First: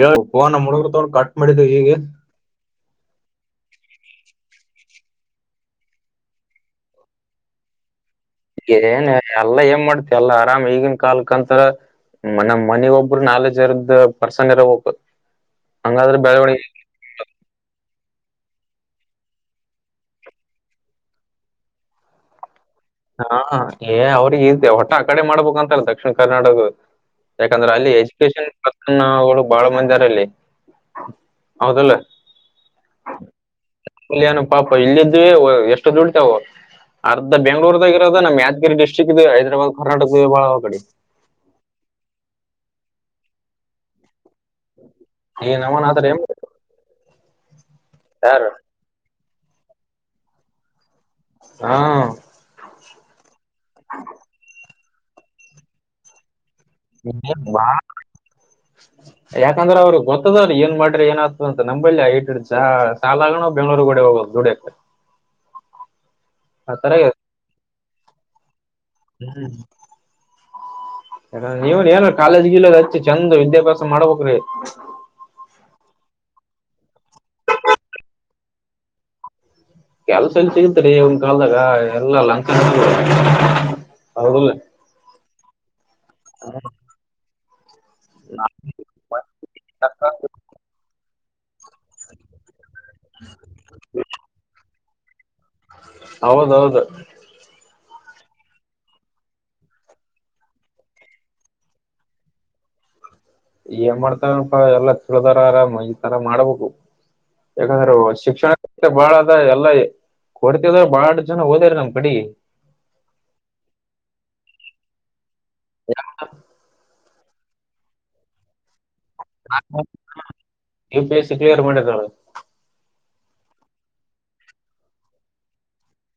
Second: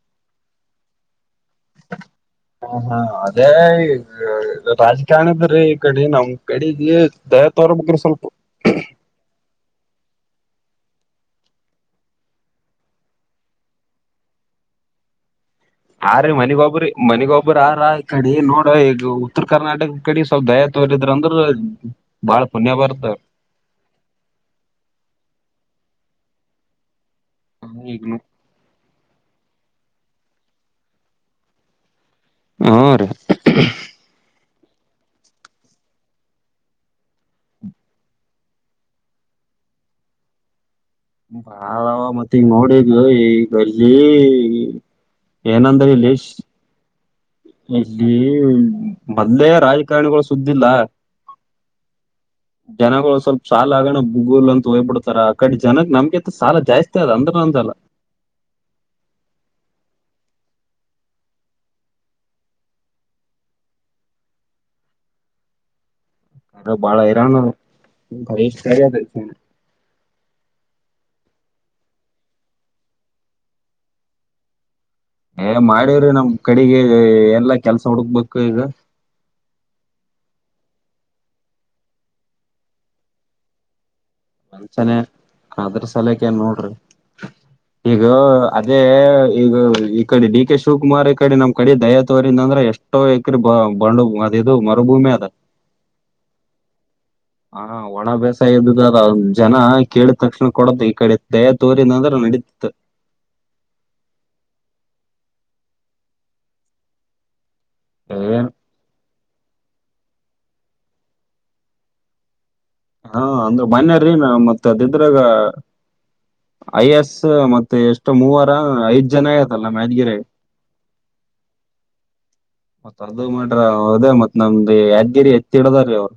ಯ ೋ ನ ಮುಡುಗರ್ ತವ ಕಟ್ ಮಾಡಿದ್ದ ಈೀಗೆ ಹ ಹಾ ಅದೇ ರಾಜಕಾರಣದ್ರೀ ಈ ಕಡೆ ನಮ್ ಕಡೆ ಇ ತೋರ್ ಬ್ರ ಸ್ವಲ್ಪ ಏನ್ ಎಲ್ಲಾ ಏನ್ ಮಾಡ್ತಿ ಎಲ್ಲ ಆರಾಮ ಈಗನ್ ಕಾಲಕಂತರ ನಮ್ಮ್ ಮನಿ ಒಬ್ರು ನಾಲಜ್ ಇರದ ಪರ್ಸನ್ ಇರ ಹ ಆ ರೀ ಮನಿಗೊಬ್ಬ್ರರಿ ಮನಿಗೊಬ್ಬ್ರ ಆರ ಕಡೆ ನೋಡ ಈಗ ಉತ್ತರ ಕರ್ನಾಟಕ ಕಡೆ ಸ್ವಲ್ಪ ದಯಾ ತೋರಿದ್ರ ಅಂದ್ರ ಬಾಳ್ ಹಾ ಏ ಅವ್ರಿಗೆ ಇ್ದ ಹೊಟ್ಟಾ ಆ ಕಡೆ ಮಾಡ್ಬೇಕಂತಲ್ಲ ದಕ್ಷಿಣ ಕರ್ನಾಟಕ ಯಾಕಂದ್ರೆ ಅಲ್ಲಿ ಈಗನು ಎಜುಕೇಶನ್ಗಳು ಬಾಳ ಮಂದಾರ ಅಲ್ಲಿ ಹೌದಲ್ಲ ಹಾ ರೀ ಕಲ್ಯನು ಪಾಪ ಇಲ್ಲದ ಎಷ್ಟು ದುಡಿತವು ಅರ್ಧ ಬೆಂಗ್ಳೂರ್ ಇರೋದ ನಮ್ಮ ಯಾದಗಿ ಡಿಸ್ಟ್ರಿಕ್ ಇದೆ ಹೈದರಾಬ್ ಕರ್ನಾಟಕ ಇದೆ ಭಳ ಕಡೆ ಭಾಳ ಮತ್ತೆ ಈಗ ನೋಡಿದ್ದ ಈಗ ಅಲ್ಲಿ ಈ ನಮ್ಮನ ಏನಂದ್ರ ಆತರ ಏನ್ ಲೇಶ್ ಇಲ್ಲಿ ಮಾಡ್ತಾರ ಮೊದ್ಲೇ ರಾಜಕಾರಣಿಗಳು ಸುದ್ದಿಲ್ಲ ಹಾ ಜನಗಳು ಸ್ವಲ್ಪ ಸಾಲ ಆಗೋಣ ಭೂಗುಲ್ ಅಂತ ಹೋಗಯ್ಬಡ್ ರ ಕಡೆ ಜನಾಗ ನಮ್ಗೆ ಸಾಲ ಜಾಸ್ತಿ ಅದ ಅಂದ್ರ ಅಂದಲ್ಲ ಾ ಯಾಕಂದ್ರೆ ಅವರು ಗೊತ್ತದರಿ ಏನ್ ಮಾಡ್ರಿ ಏನ ಆ್ತದ ಅಂತ ನಂಬಲ್ಲಿ ಆ ಐಟ್ಿಡ್ ಸಾಲಣ ಬೆಂಗಳೂರ್ಗಡೆ ಹೋಗೋದು ಜದುಡ ಹ ಅಾರ ಬಳ ಹರಾನ ಭೇಶ ಕಾರ ತ ನೀವನ್ ಏನ್ ಕಾಲೇಜ್ ಗ ಇಲ್ಲ ಹಚ್ಚಿ ಚಂದ್ ವಿದ್ಯಾಭ್ಯಾಸ ಮಾಡ್ಬಕ್್ರಿ ಏ ಮಾಡವ್ರಿ ನಮ್ ಕಡೆಗೆ ಎಲ್ಲ ಕೆಲ್ಸ ಹುಡುಕ್ಬೇಕು ಈಗ ಕೆಲಸ ಎಲ್ಲ ಸಿಗತಾರೆ ಒನ್ ಕಳದಾಗ ಎಲ್ಲ ಲಂ ಒಂದಚನ ಅದ್ರ ಸಲಕ ಏನ್ ನೋಡ್ರಿ ಈಗ ಅದೇ ಈಗ ಈ ಕಡೆ ಡಿ ಕೆ ಶಿವಕುಮಾರ್ ಈ ಕಡೆ ನಮ್ ಕಡೆ ದಯಾ ತೋರಿಂದ ಅಂದ್ರೆ ಎಷ್ಟೋ ಎಕರೆ ಬಂಡು ಅದ ಇದು ಮರುಭೂಮಿ ಅದ ಹೌದೌದು ಹಾ ಒಣ ಬ್ಯಸ ಇದ್ದ ಜನ ಕೇಳಿದ ತಕ್ಷಣ ಕೊಡತ್ ಈ ಕಡೆ ದಯಾ ತೋರಿದಂದ್ರ ನಡೀತತ್ ಏನ್ ಮಾಡ್ತಾರನಪಾ ಎಲ್ಲ ತಿಳಿದಾರರಾಮ ಈತರ ಮಾಡ್ಬೇಕು ಯಾಕಂದ್ರೆ ಏನ್ ಶಿಕ್ಷಣ ಬಾಳ ಅದ ಎಲ್ಲಾ ಕೊಡ್ತದ್ರ ಬಾಳ ಜನ ಹೋದಾರ ನಮ್ ಕಡೆ ಹಾ ಅಂದ್ರೆ ಮನ್ಯಾರೀ ನ ಮತ್ತೆ ಅದಿದ್ರಾಗ ಐ ಎಸ್ ಮತ್ತೆ ಎಷ್ಟು ಮೂವರ ಐ್ ನೀ ಪ ಎ ಸಿ ಕ್ಲಿಯರ್ ಮಾಡಿದಳ ಮರ್ದ ಮಾಡಟ್ರ ಅವದೇ ಮತ್ ನಮ್ದ್ ಯಾದ್ಗಿರಿ ಎತ್ತಿಡದ್ರೀ ಅವರು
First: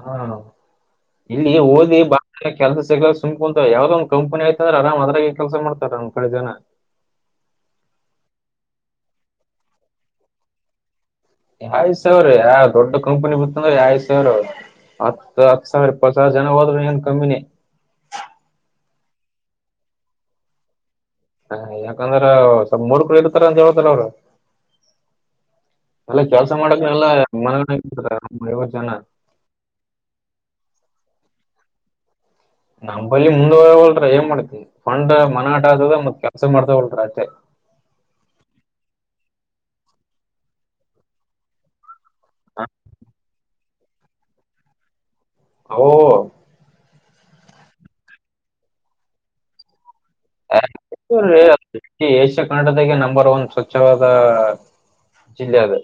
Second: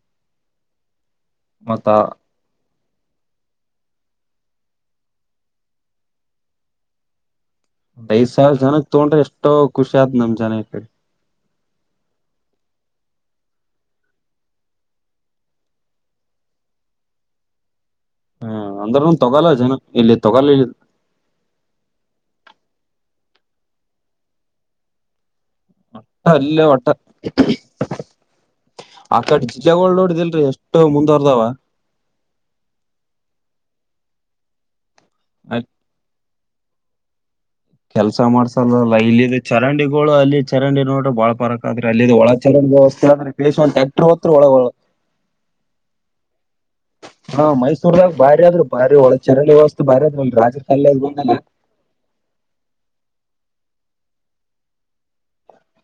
ಹಾ ಇಲ್ಲಿ ಮತ್ತ ಓದಿ ಬ ಕೆಲಸ ಸಿಗ ಸುಕುಂಂತ ಯಾವ್ದ ಒ ಕಂಪನಿಯತ ಅ್ರ ಆರಾಮ ಅದ್ರಾಗ ಕೆಲಸ ಮಾಡತಾರೆ ನಮ್ ಕಡೆ ಜನ ಹ ಐ ಸಾವಿ ಜನಾಗ ತಗೊಂಡ್ರೆ ಎಷ್ಟೋ ಖುಷಿ ಆದ್ ನಮ್ ಜನಿ ಯಾವ್ ಸಾವರ ಯಾವ ದೊಡ್ ಕಂಪನಿ ಬತ್ತಂದ್ರೆ ಯಾವ್ ಸಾವರ ಹತ್ತು ಹತ್ತು ಸಾವಿರ ಇಪ್ಪತ್ತು ಸಾವಿರ ಜನ ಹೋದ್ರು ನ್ ಕಮ್ಮಿನೇ ಹ್ಮ ಅಂದ್ರ ಒಂದ ತೊಗೋಲ್ಲ ಜನ ಇಲ್ಲಿ ತೊಗಾಲ ಹಾ ಯಾಕಂದ್ರ ಸ್ವಲ್ಪ ಮೂರ್ ಕರು ಇಳ್ತಾರ ಅಂತ ಹೇಳೇತಾರ ಅವರು ಒಟ್ಟ ಅಲ್ಲೇ ಒಟ್ಟ ಐವತ್ ಜನ ಆಕಡೆ ಜಿಲ್ಲೆಗಳಗಳು ನೋಡಿದಲ್ರಿ ಎಷ್ಟೋ ಮುಂದ ದಾವ ನಮ್ಮ್ ಬಳ ಮುಂದ ಹೋಗವಲ್ರ ಏನ್ ಮಾಡ್ತವಿ ಫೊಂಡ್ ಮನ ಆಟ ಆದ ಮತ್ ಹೊಸ ಮಾಡ್ತಾ ಹೊಲ್ಟ್ರ ಅಷ್ಟೆ ಕೆಲ್ಸ ಮಾಡಸಲ್ಲಲ್ಲ ಇಲ್ಲಿ ಚರಂಡಿಗಳು ಅಲ್ಲಿ ಚರಂಡಿ ನೋಡ್ರೆ ಬಾಳ್ ಪರಕ್ ಆದ್ರೆ ಅಲ್ಲಿ ಒಳ ಚಲ ವ್ಯವಸ್ಥೆರೆ ಬೇ ಟ್ಯಾಕ್ಟ್ರರ್ ಹರು ಒಳಗ ಹ ಹಾ ಮೈಸೂರ್ದಾಗ ಬಾರಿ ಆದ್ರರು ಬಾರಿ ಒಳ ಚೆರಾಗಿ ವ್ಯವಸ್ಥ ಏಷ್ಯಾ ಕನ್ನಡದಾಗ ನಂಬರ್ ಒನ್ ಸ್ವಚ್ಛವಾದ ಜಿಲ್ಲೆ ಅದೆ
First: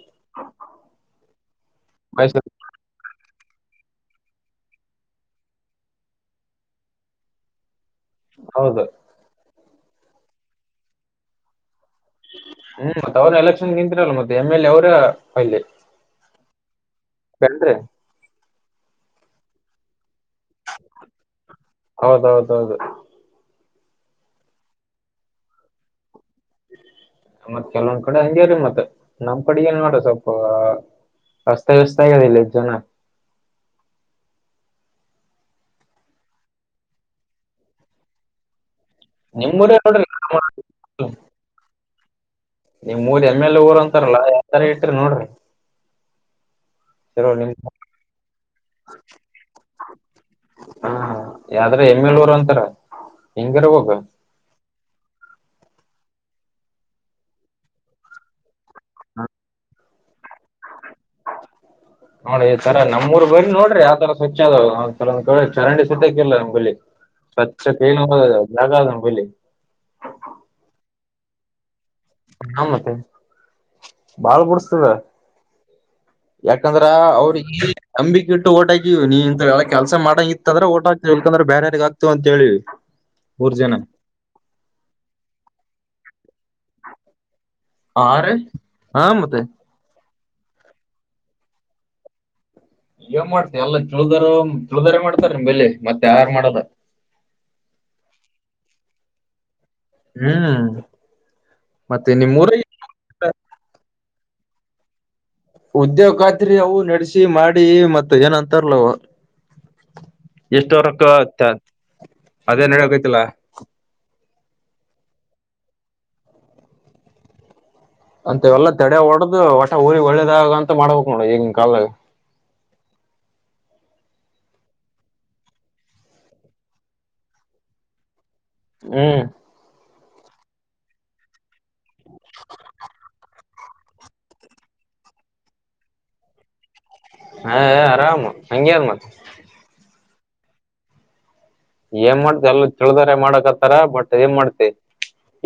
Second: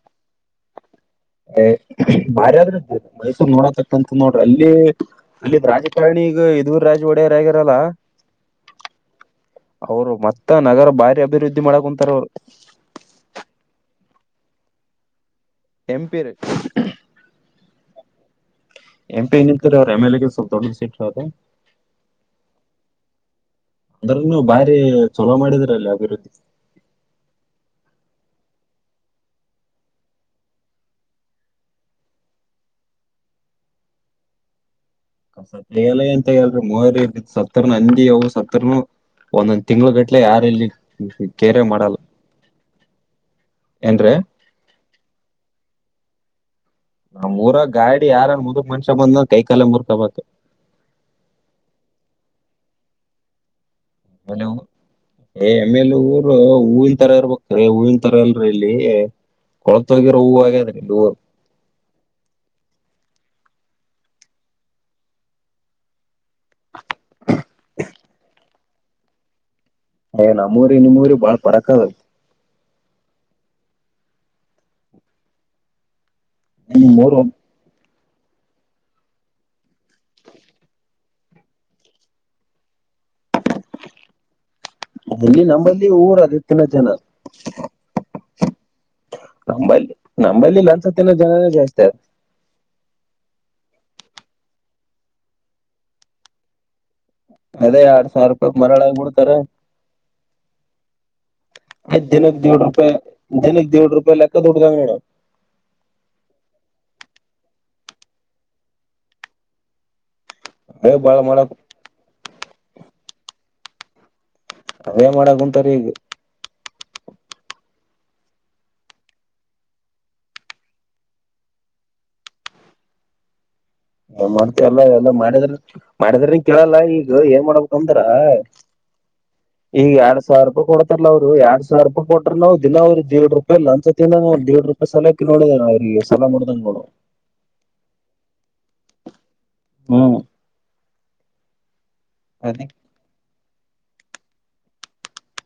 ಬಾರಾದ ನೋಡಂತ ನೋಡ್ರಿ ಅಲ್ಲಿ ಅಲ್ಲಿ ರಾಜಕಾರಣಿಗ ಇದರು ರಾಜ ಒಡೆಯರ ಆಗರಲ್ಲ ಹೌದು ಅವರು ಮತ್ತ ನಗರ ಭಾರಿ ಅಭಿವೃದ್ಧಿ ಮಾಡಕಂಂತ ಹ್ಮ್ ಮತ್ತ ಅವ್ ಎಲೆಕ್ಷನ್ ಗ ನಿಂತಿಲ್ಲ ಮತ್ತೆ ಎಮ್ ಎಲ್ ಎ ಅವರ ಎಂಪಿ ರ ಕಲ್ ಎಪ ನಿ ಅವ ಎಮ ಎಲ್ ಸ್ವಲ್ ದೊಡ್ಡ ಸೀಟ್ತ ಹೌದೌದೌದು ಅದ್ರನ್ನು ಭಾರಿ ಚಲೋ ಮಾಡಿದ್ರಲ್ಲಿ ಅಭಿವೃದ್ಧಿ ಮತ್ ಕೆಲವೊಂದ್ ಕಡೆ ಹಂಗ್ಯ್ರೀ ಮತ್ತತ್ ನಮ್ ಕಡೆ ಏನ್ ನೋಡ್ರ ಸ್ವಲ್ಪ ರಸ್ತಾ ವಸ್ತಾ ಹೇಳಲ್ಲ ಜನ ಕತ್ಲ್ಲ ಎಂತ ಹೇಳಲ್ರಿ ಮೋರಿ ಸತ್ತರ್ ಅಂದಿ ಅ ಸತ್ತರ್ನು ಒಂದೊಂದ್ ನಿಮ್ಮೂರೇ ನೋಡ್ರಿ ತಿಂಗಳಗಟ್ಲೆ ಯಾರಲ್ಲಿ ಕೇರೆ ಮಾಡಲ್ಲ ನಿಮ್ ಮೂದ ಎಮ್ ಎಲ್ ಊರ್ ಏನ್ರೀ ಅಂತಾರಲ್ಲಾ ಯಾವತರ ಇಟ್ರಿ ನೋಡ್ರಿ ಇರೋ ನಿಮ್ ನಮ್ಮ್ಊರಾಗ ಗಾಡಿ ಯಾರನ್ ಮುದುಕ್ ಮನ್ಷ್ಯ ಬಂದ ಕೈಕಾಲೆ ಮುರ್ಕಬ ಹ ಯ್ರ ಎಮ್ಮ ಎಲ್ ರು ಅಂತಾರ ಹಿಂಗರ್ ಹೋಗ ಹಲೋ ಏ ಆಮೇಲೆ ಊರು ಹೂವನ್ ತರ ಇರ್ಬೇಕ್ರೀ ಹೂವಿನ ತರ ಅಲ್ರ ಇಲ್ಲಿ ಕೊಳತ್ ಹೋಗಿರೋ ಹೂಾಗೆ ಅದ್ರೆ ಇಲ್ಲಿಊರು ನೋ ಈ ತರ ನಮ್ಮ ರ್ ಬರರಿ ನೋಡ್ರಿ ಯಾವತರ ಸ್ವಚ್ಛ ಅದಾವ್ ತರ ಕೇಳ ಚರಂಡಿ ಸತ್ಯ ನಂಬಿ ಸ್ವಚ್ ಕ ಜಾಗ ನಂಬಿ ಯ್ ನಮ್ಮೂಊರಿ ನಿಮ್ಮ್ಊರಿ ಬಾಳ್ ಪರಕ್ದ ನ ಮತ್ತೆ ಬಾಳ್ ಬಿಡಿಸತದ ಯಾಕಂದ್ರ ಮೂರು ಅವ್ರ ಈ ಅಂಬಿಕೆ ಇಟ್ಟು ಓಟಾಕಿವ ನೀ ಇಂತ ಹೇಳ ಕೆಲ್ಸ ಮಾಡಂಗ ಇತ್ತ ಅಂದ್ರೆ ಓಟಾ ಇಲ್ಕಂದ್ರೆ ಬೇರಾರಿಗ ಆಗ್ತವ ಅಂತ ಹೇಳಿವ ಮೂಊರ್ ಜನ ಇಲ್ಲಿ ನಂಬಲ್ಲಿ ಊರ ಅದ ತಿನ್ನ ಜನ ಹ ರ ಹಾ ಮತ್ತೆ ನಮ್ಮಲ್ಲಿ ಇ ಒಂದ್ಸತ್ತಿನ ಜನನೇ ಜಾಸ್ತಿ ಅ ಏನ್ ಮಾಡ್ತಿ ಎಲ್ಲ ಚುಳದಾರ ಚುಳ್ದರೆ ಮಾಡ್ತಾರ ನಿಮ್ ಬೆಲ್ಲಿಿ ಮತ್ತೆ ಯಾರ ಮಾಡದ ಅದೇ ಎರಡ್ ಸಾವಿರ ರೂಪಾಯಿ ಮರಾಳ ಆಗಬ ಬಿಡ್ತಾರೆ ಹ್ಮ್ ಮತ್ತೆ ದಿನಕ್ಕೆ ದೇಢ ನಿಮ್ಮೂರಾಗ ರೂಪ ದಿನಕ್ಕೆ ದೇಢ ರೂಪೆ ಲ ಡು ಉದ್ಯೋಗ್ ಖಾತ್ರಿ ಅವು ನಡೆಸಿ ಮಾಡಿ ಮತ್ತ ಏನಂತಾರಲವ ಎಷ್ಟ ಅವೇ ವರ್ಕ್ಕ ಬಾಳ ಆತ್ತ ಮಾಡಕ್ ಅದೇನ್ ಹಕೋ್ತಿಲ್ಲ ಅದೇ ಮಾಡಕ್ ಕುಂಂತಾರ ಈಗ ಅಂತ ಎಲ್ಲಾ ತಡೆ ಹೊಡ್ದ ಹೊಟ ಊರಿ ಒಳ್ಳದಾಗ ಅಂತ ಮಾಡ್ಬೇಕಕ್ ನೋಡ ಈಗಿನ ಕಾಲ [inaudible] ಮಾಡ್ತವಲ್ಲ ಎಲ್ಲ ಮಾಡಿದ್ರ ಮಾಡಿದ್ರನ್ ಕೇಳಲ್ಲ ಈಗ ಏನ್ ಮಾಡ್ಬೇಕಕ್ ಅಂದಾರ ಹ್ಮ ಸಾವಿರ ರೂಪಾಯ ಕೊಡ್ತಾರಲ್ಲ ಅವರು ಎರಡ್ ಸಾವಿರ ರೂಪಾಯ ಕೊಟ್ಟ್ರ ನಾವವು ದಿನ ಅವ್ರರು ದರು ಇಲ್ಲ ಅಂದ್ತಿಂದಾಗ ಒಂದ್ರಡ್ ರೂಪಾಯಿ ಸಾಲಾಕ್ಕೆ ನೋಡಿದ ಸಲ ನ ಮಾಡಡ್ದಂಗ ನೋ ಹಾ ಆರಾಮ ಹಂಗಗೆಾರ ಮತ್ತ ಹಾ ಏನ್ ಮಾಡ್ತ ಎಲ್ಲ ತಿಳ್ದಾರ ಮಾಡಕತ್ ತರ ಬಟ್ದಏನ್ ಮಾಡ್ತಿ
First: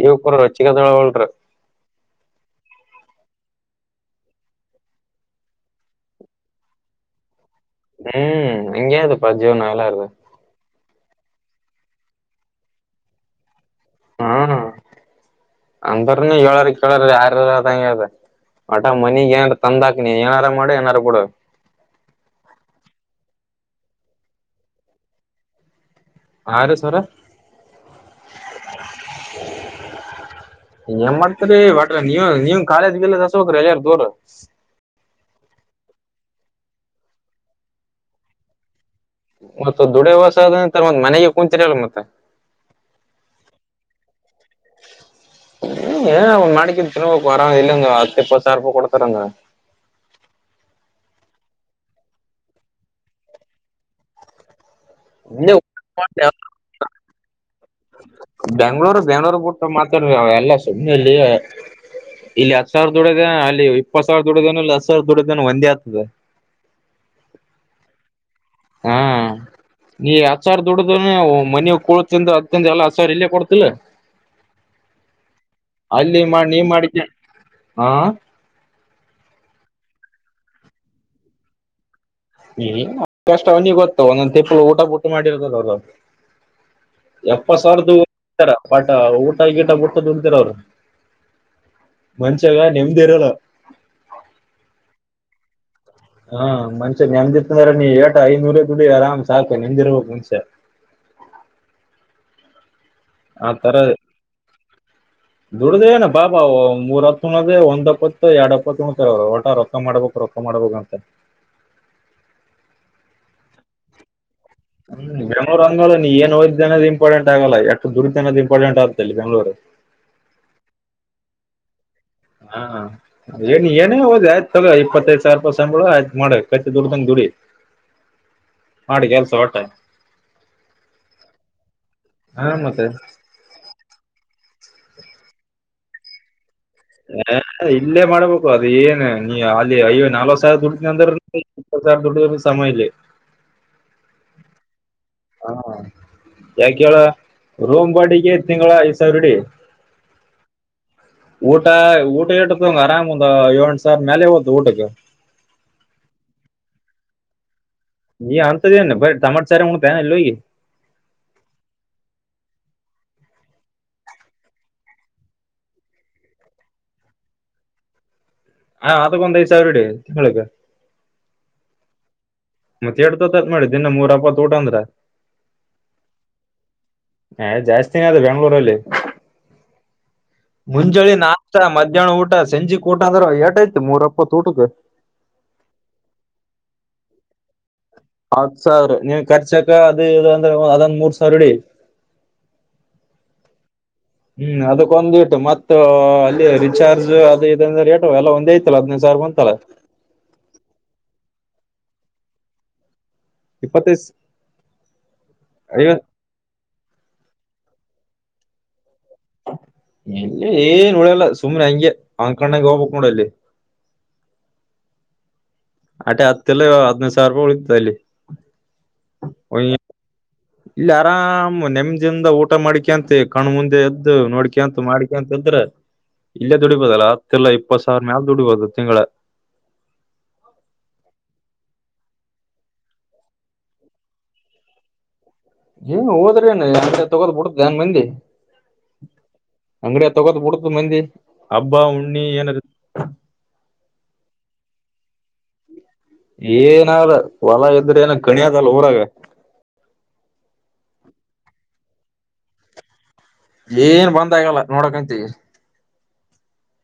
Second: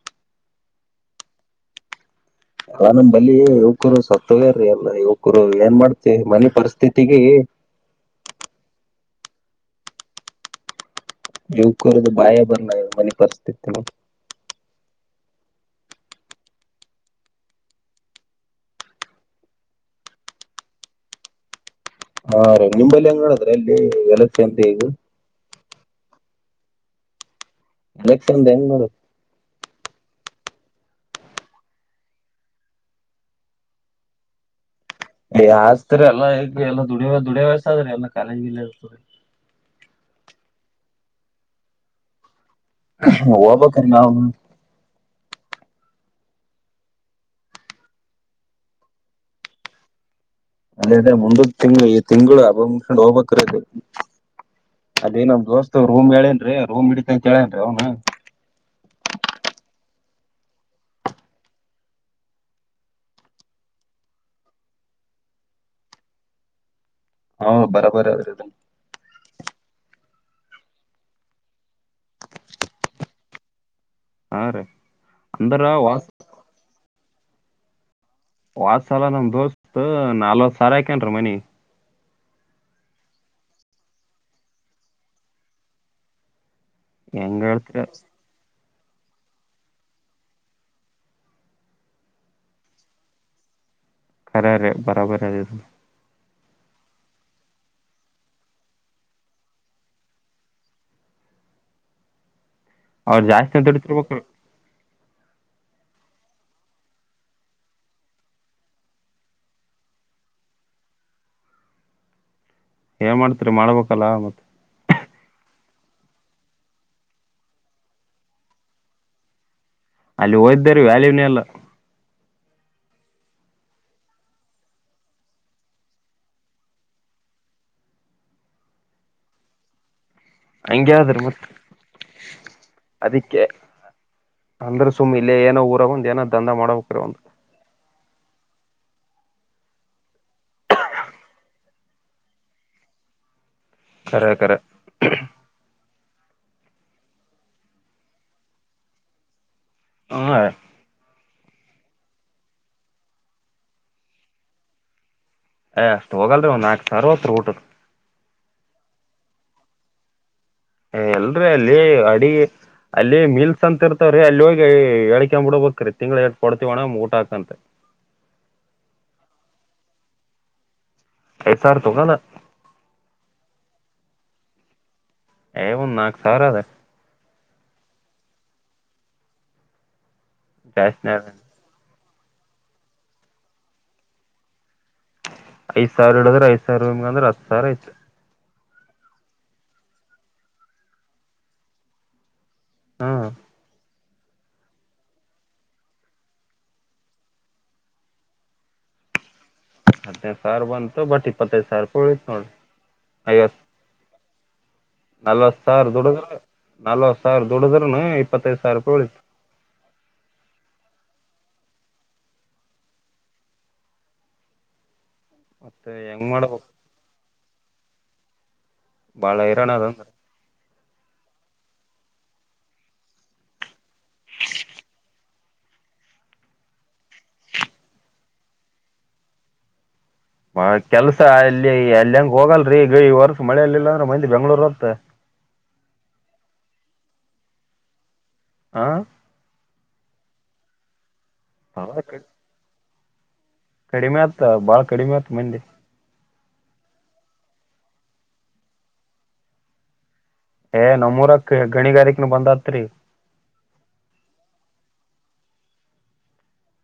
ಇವ ಕೂಡ ಚಿಗದಳಳ ಅಲ್ಲ ನಮ್ ಬಲಿ ಯುವಕರು ಸತ್ತವೇ್ರೀ ಎಲ್ಲ ಯುವಕರು ಏನ್ ಮಾಡ್ತಿವಿ ಮನೆ ಪರಿಸ್ಥಿತಿಗೆ ಹ್ಮ್ ಹಂಗಯ ಅದು ಪಜವ ನಲ್ಲಾಾರದೆ ಯುವಕರದು ಬಾಯ ಬಂದ ಮನೆ ಪರಿಸ್ಥಿತಿಿನ ಹ್ಮ ಅಂದ್ರನು ಹೇಳಾರ ಕೇಳಾರ ಯಾರ ಅದಂಗ ಹೇಳ್ದ ಆಟಾ ಮನಿಗ್ ಏನಾರ ತಂದಾಕಿನಿ ಏನಾರು ಮಾಡ ಏನಾರ ಕೊಡ ಹಾ ರ ನಿಂಬಲ್ಲಿ ಹೆಂಗ ನ ಮಾಡಡದ್ರ ಅಲ್ಲಿ ವಲಸೆ ಎಂತ ಈಗ ಆಾರ ಸರ ಬಕ್ಂದ ಹೆಂಗ್ ನೋಡ ಇ ಏನ್ ಮಾಡ್ತರಿ ಬಟ್ರ ನೀವ ನೀನ್ ಕಖಾಲದ್ ಬಲ್ಲ ಹಸ ಹೋಗ್ರಿ ಎಲ್ಲಾರ ದೋರ ಹಸ್ತತ್ರಿ ಎಲ್ಲ ಈಗ ಎಲ್ಲಾ ದುಡ ದುಡಿಯ ವಸ್ದ್ರೀ ಎಲ್ಲ ಕಾಲೇಜ್ ಇರಿ ಮತ್ತ ದುಡ ವಾಸ ಆದ ನಂತರ ಮ ಮನೆಗೆ ಕುಂಚರಿ ಅಲ್ಲ ಮತ್ತೆ ಹಬ ಕಮಾವ ಏ ನಡಿಕೆ ತಿಿನ ವರ ಇಲ್ಲಂಗ ಹತ್ತು ಇಪ್ಪತ್ತಾವಾರ ರೂಪಾಯ್ ಕೊಡ್ತರಂಗ ಅದೇ ಮುಂದ ತಿಂಗಳ ಈ ತಿಂಗಳು ಅಬ್ೊಂಡ್ ಹೋಗ್ಬೇಕಕ್ರದೆ ಅದೇ ನಮ್ ಇಲ್ಲೇ ದೋಸ್ತ್ ರೂಮ್ ಹೇಳೇನ್ರಿ ರೂಮ್ಿಡಿತತಿ ಅಂತ ಹೇಳೇನ್ರಿ ಅವ್ನು ಬೆಂಗ್ಳೂರ್ ಬೆಂಗ್ಳೂರ್ ಬಿುಟ್ಟ ಮಾತಾಡ್ವಿ ಅವ ಎಲ್ಲ ಸುಮ್ನೆಲ್ಲಿ ಇಲ್ಲಿ ಹತ್ತು ಸಾವಿರದ ದೊಡಗ ಅಲ್ಲಿ ಇಪ್ಪತ್ತು ಸಾವಿದ ದೊಡ್ಡಗನ ಇ ಹತ್ ಸಾವರ ದೊಡಗನ ಒಂದೇ ಆಗ್ತದೆ [inaudible] ಹ ಬರಬರ ಅವ ಹ್ಮ್ ನೀ ಆಚಾರ್ ದದುಡ್ದ್ರ ಮನ ಕಳತಿಂದ ಅದಿಂದ ಎಲ್ಲ ಆಚಾರ್ ಇಲ್ಲೇ ಕೊಡ್ತಿಲ್ಲ ಹಾ ರೀ ಅಂದ್ರ ವಾಸ್ ಅಲ್ಲಿ ಮಾಡ ನೀ ಮಾಡ ಹಾ ವತ್ಸಲ ನಮ ದೋಸ್ತ್ ನಾಲ್ವತ್ ಸಾರ್ ಆಾಕನ್ರಿ ಮನಿ ಹ್ಮ ಕಷ್ಟ ಅವನಿಗೆ ಗೊತ್ತು ಒಂದೊಂದ ತಪ್ಪಳ ಊಟ ಪುಟ ಮಾಡಿರದದ ಅವದ ಹೆಂಗ್ ಎಪ್ಪತ್ ಹೇಳ್ತೀರಿ ಸಾವಿರ್ದರ ಪಾಠ ಊಟ ಈ ಗೀಟ ಬಿಡ್ತದ ಕುಂತರ ಅವರು ಮಂಚಾಗ ನಿಮ್ದಿ ಇರಲ್ಲ ರ ರೇ ಬರಬರ ಅದೆದು ಹಾ ಮಂಷ್ಯ ನೆಂದದಿತ್ತ ಅಂದ್ರೆ ನೀ ಏಟ ಐದ್ನೂರ ದುಡಿ ಆರಾಮ್ ಸಾಕು ನೆಮ್ದಿರ್ಬಕ್ ಮುಂಷ್ಯ ಹ ಅವ್ರು ಜಾಸ್ತಿ ಅಂತ ಹಡತಿರ್ಬೇಕ [inaudible] ದುಡ್ದ ಏ ಬಾಬಾ ಮೂರ ಹತ್ ಹಣದ ಒಂದ್ಪ್ಪತ್ತು ಎರಡ್ ಹಪ್ಪತ್ತು ಉಣತ ಒಟ ರೊತ್ತ ಮಾಡ್ಬೇಕು ರೊಕ್ಕ ಮಾಡ್ಬಂತ ಏನ್ ಮಾಡ್ತರಿ ಮಾಡ್ಬೇಕಲ್ಲ ಮತ್ತೆ ಹ್ಮ್ ಬೆಂಗಳೂರು ಹಂಗೋ ನೀ ಏೋದ್ದೆ ಅನೋ ಇಂಪಾರೆಂಟ್ಗಲ್ಲ ಎಷ್ಟ ದುಡಿದು ಅನೋ ಇಂಪಾರ್ಟೆಂಟ್ ಆಗೆ ಇ ಬೆಂಗಳೂರು ಅಲ್ಲಿ ಹೋದ್ದಾರ ವ್ಯಾಲ್ಯೂನಲ್ಲ ಹಾ ಏನ್ ಏನೇ ಹೋದ್ರೆ ಆಯ್ತ ತಗೋ ಇಪ್ಪತ್ತೈದು ಸಾವಿರ ರೂಪಾಯಿ [unintelligible] ಕತ್ತಿ ದುಡ್ದಂಗ ದುಡಿ. ಮಾಡಿ ಕೆಲ್ಸ ವಟ್ಟ್. ಹಂಗೆ ಅದರಿ ಮತ್ತ್ ಹಾ ಮತ್ತೆ ಅದಿಕ್ಕೆ ಅಂದ್ರ ಸುಮ್ಮ್ ಇಲ್ಲೇ ಏನೋ ಊರಾಗ್ ಒಂದ್ ಏನೋ ದಂದ ಮಾಡ [unintelligible] ಇಲ್ಲೇ ಮಾಡ್ಬೇಕು ಅದು ಏನ್ ನೀ ಅಲ್ಲಿ ಅಯ್ಯೋ ನಾಲ್ವತ್ತ್ ಸಾವರ ದುಡಿತಿನ್ ಅಂದ್ರುನು ಹತ್ತ್ ಸಾವರ್ [unintelligible] ಸಮ ಇಲ್ಲಿ. ಕರೆ ಕರೆ. ಯಾಕೇಳ ರೋಮ್ ಬಾಡಿಗೆ ತಿಂಗಳ ಐದ್ ಸಾವರ ಹಿಡಿ. ಹ್ಮು ಊಟ ಊಟ [unintelligible] ಆರಾಮ್ ಒಂದ್ ಏಳೋ, ಎಂಟ್ ಸಾವರ ಮ್ಯಾಲೆ ಹೋತ ಊಟಕ್ಕೆ. ಏ ಅಷ್ಟ್ ಹೋಗಲ್ರಿ ಒಂದ್, ನಾಕ ಸಾವಿರ [unintelligible] ಊಟಕ್ಕ್. ನೀ ಹಂತದೇನ್ ಬರೇ ಟೊಮ್ಯಾಟೋ ಸಾರ್ ಉನ್ನತಿ ಏನ್ ಅಲ್ಲಿ ಹೋಗಿ. ಏ ಇಲ್ರಿ ಅಲ್ಲಿ ಅಡಗಿ ಅಲ್ಲಿ ಮೀಲ್ಸ್ ಅಂತ ಇರ್ತಾವ್ರಿ ಅಲ್ಲಿ ಹೋಗಿ ಹಳ್ಕೊಂಡ್ ಬಿಡ್ಬೇಕ್ರಿ ತಿಂಗ್ಳ್ ಇಟ್ ಕೊಡ್ತೀವ ಅಣ್ಣ ಊಟ ಹಾಕಂತ. [inaudible] ಹಾ ಅದಕ್ಕೊಂದ ಐದ್ ಸಾವರ್ ಹಿಡಿ [unintelligible] ಐದ್ ಸಾವರ ತಗೋದ. ಮತ್ತ ಎಟ್ಟ್ ತಗೋತಾರ್ ಅಂತ್ ಮಾಡಿದ್ದಿ ದಿನ ಮೂರ್ ಅಪ್ಪತ್ ಊಟ ಅಂದ್ರ. ಏ ಒಂದ್ ನಾಕ ಸಾವರ ಅದ. ಎ ಜಾಸ್ತಿನ ಅದು ಬೆಂಗ್ಳೂರಲ್ಲಿ ಜಾಸ್ತಿನ ಮುಂಜೋಳ್ಳಿ ನಾಸ್ಟಾ ಮ ಏನ್ ಊಟ ಸಂಜಿ ಊಟ ಅಂದ್ರೆ ಎಟ್ಟ ಆಯ್ತ ಮೂರ ವಪ್ಪತ್ ಊಟದ. ಐದ್ ಸಾವಿರ ಇಡದ್ರೆ ಐದ ಸಾವಿರ [unintelligible] ಹತ್ತ್ ಸಾವರ ಆಯ್ತ್. ಹತ್ತ್ ಸಾವಿರ ನೀನ್ ಖರ್ಚಕ ಅದ ಇದ್ ಅಂದ್ರ ಅದೊಂದ್ ಮೂರ್ ಸಾವಿರ ಹಿಡಿ. ಹ್ಮು [inaudible] ಹ್ಮು ಅದಕ್ಕೊಂದ್ ಇಟ್ ಮತ್ತ ಅ ಅಲ್ಲಿ ರಿಚಾರ್ಜ್ ಅದ ಇದ ಅಂದ್ರ ರೇಟ ಎಲ್ಲ ಒಂದ ಐತಲ್ಲ ಹದನೈದ್ ಸಾವಿರ ಬಂತಲ್ಲ. ಹದ್ನೈದ ಸಾವಿರ ಬಂತು ಬಟ್ ಇಪ್ಪತ್ತೈದು ಸಾವಿರ ರೂಪಾಯಿ ಉಳಿತ್ ನೋಡ್. ಇಪ್ಪತ್ತೈ ಸ್ ನಾಲ್ವತ್ ಸಾವಿರ ದುಡುದ್ರ ನಾಲ್ವತ್ ಸಾವಿರ ದುಡುದ್ರುನು ಇಪ್ಪತ್ತೈದ ಸಾವಿರ ರೂಪಾಯಿ ಉಳಿತ. ಎಲ್ಲಿ ಏನ್ ಉಳಿಯಲ್ಲ ಸುಮ್ಮನೆ ಹಂಗೆ ಅನ್ಕೊಂಡಂಗ್ ಹೋಗ್ಬೇಕ್ ನೋಡ್ ಅಲ್ಲಿ. [inaudible] ಮತ್ತೆ ಅಟೆ ಹೆಂಗ್ ಹತ್ತ ಮಾಡ್ಬೇಕ್ ಇಲ್ಲ ಹದ್ನೈದ ಸಾವಿರ ರೂಪಾಯಿ ಉಳಿತೈತಿ ಅಲ್ಲಿ. ಬಾಳ ಹೈರಾನ್ ಅದ ಹಂಗಾರ. ಇಲ್ಲಿ ಆರಾಮ್ ನೆಮ್ದಿಂದ ಊಟ ಮಾಡಿಕಂತ ಕಣ್ಣ್ ಮುಂದೆ ಇದ್ದ ನೋಡ್ಕಿಂತ ಮಾಡಿಕಂತ ಇದ್ರ ಇಲ್ಲೇ ದುಡಿಬೋದಲ್ಲ ಹತ್ತಲ್ಲಾ ಇಪ್ಪತ್ತ್ ಸಾವಿರ ಮ್ಯಾಲ ದುಡಿಬೋದು ತಿಂಗಳ. ಆ ಕೆಲ್ಸ ಅಲ್ಲಿ ಎಲ್ಲಿ ಹೆಂಗ ಹೋಗಲ್ರೀ ಈಗ್ ಈ ವರ್ಷ ಮಳೆೆಯಲ್ಲಿಲ್ಲಾಂದ್ರೆ ಮಂದಿ ಬೆಂಗ್ಳೂರ್ [unintelligible] ಏನ್ ಹೋದ್ರ ಏನ್ [unintelligible] ತಗೋದ್ [unintelligible] ಮಂದಿ. ಆ ತಗೋಕ್ ಬಿಡುದಿಲ್ಲ ಮಂದಿ ಹಬ್ಬಾ, ಉಣ್ಣಿ ಏನರ ಕಡಿಮೆ ಆತ್ ಬಾಳ ಕಡಿಮೆ ಆತ್ ಮಂದಿ. ಏನಾರ ಹೊಲ ಇದ್ರೆ ಏನ ಕಣಿದಲ್ಲ ಊರಾಗ. ಎ ನಮ್ಮೂರಾಗ್ ಗಣಿಗಾರಿಕೆನ ಬಂದ್ ಆಯ್ತ್ರಿ. ಏನ್ ಬಂದ ಆಗಲ್ಲ ನೋಡಕಂತಿ.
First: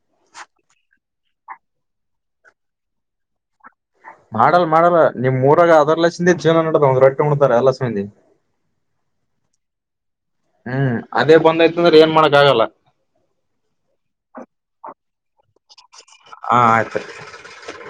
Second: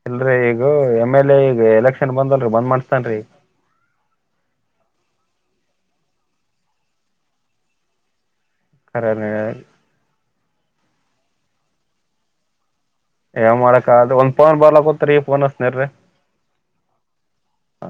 ಇಲ್ರೀ ಈಗ ಎಮ್-ಎಲ್-ಎ ಈಗ ಎಲೆಕ್ಷನ್ ಬಂದಲ್ರಿ ಬಂದ್ ಮಾಡಸ್ತಾನ್ರಿ. ಮಾಡೋರ್ ಮಾಡೋರ್ ನಿಮ್ಮ ಊರಾಗ ಅದರ್ಲ್ಸಿಂದ ಜೀವನ ನಡದಾವ್ ಒಂದ್ ರೊಟ್ಟಿ ಉನ್ನತಾರ್ ಎಲ್ಲಾ ಸಂದಿ. [unintelligible] ಹ್ಮು ಅದೇ ಬಂದಾಯ್ತ ಅಂದ್ರೆ ಏನ್ ಮಾಡಕ್ ಆಗಲ್ಲ. ಯಾವ ಮಾಡಕ [unintelligible] ಒಂದ್ ಫೋನ್ ಹಾ ಆಯ್ತು [unintelligible] ಆ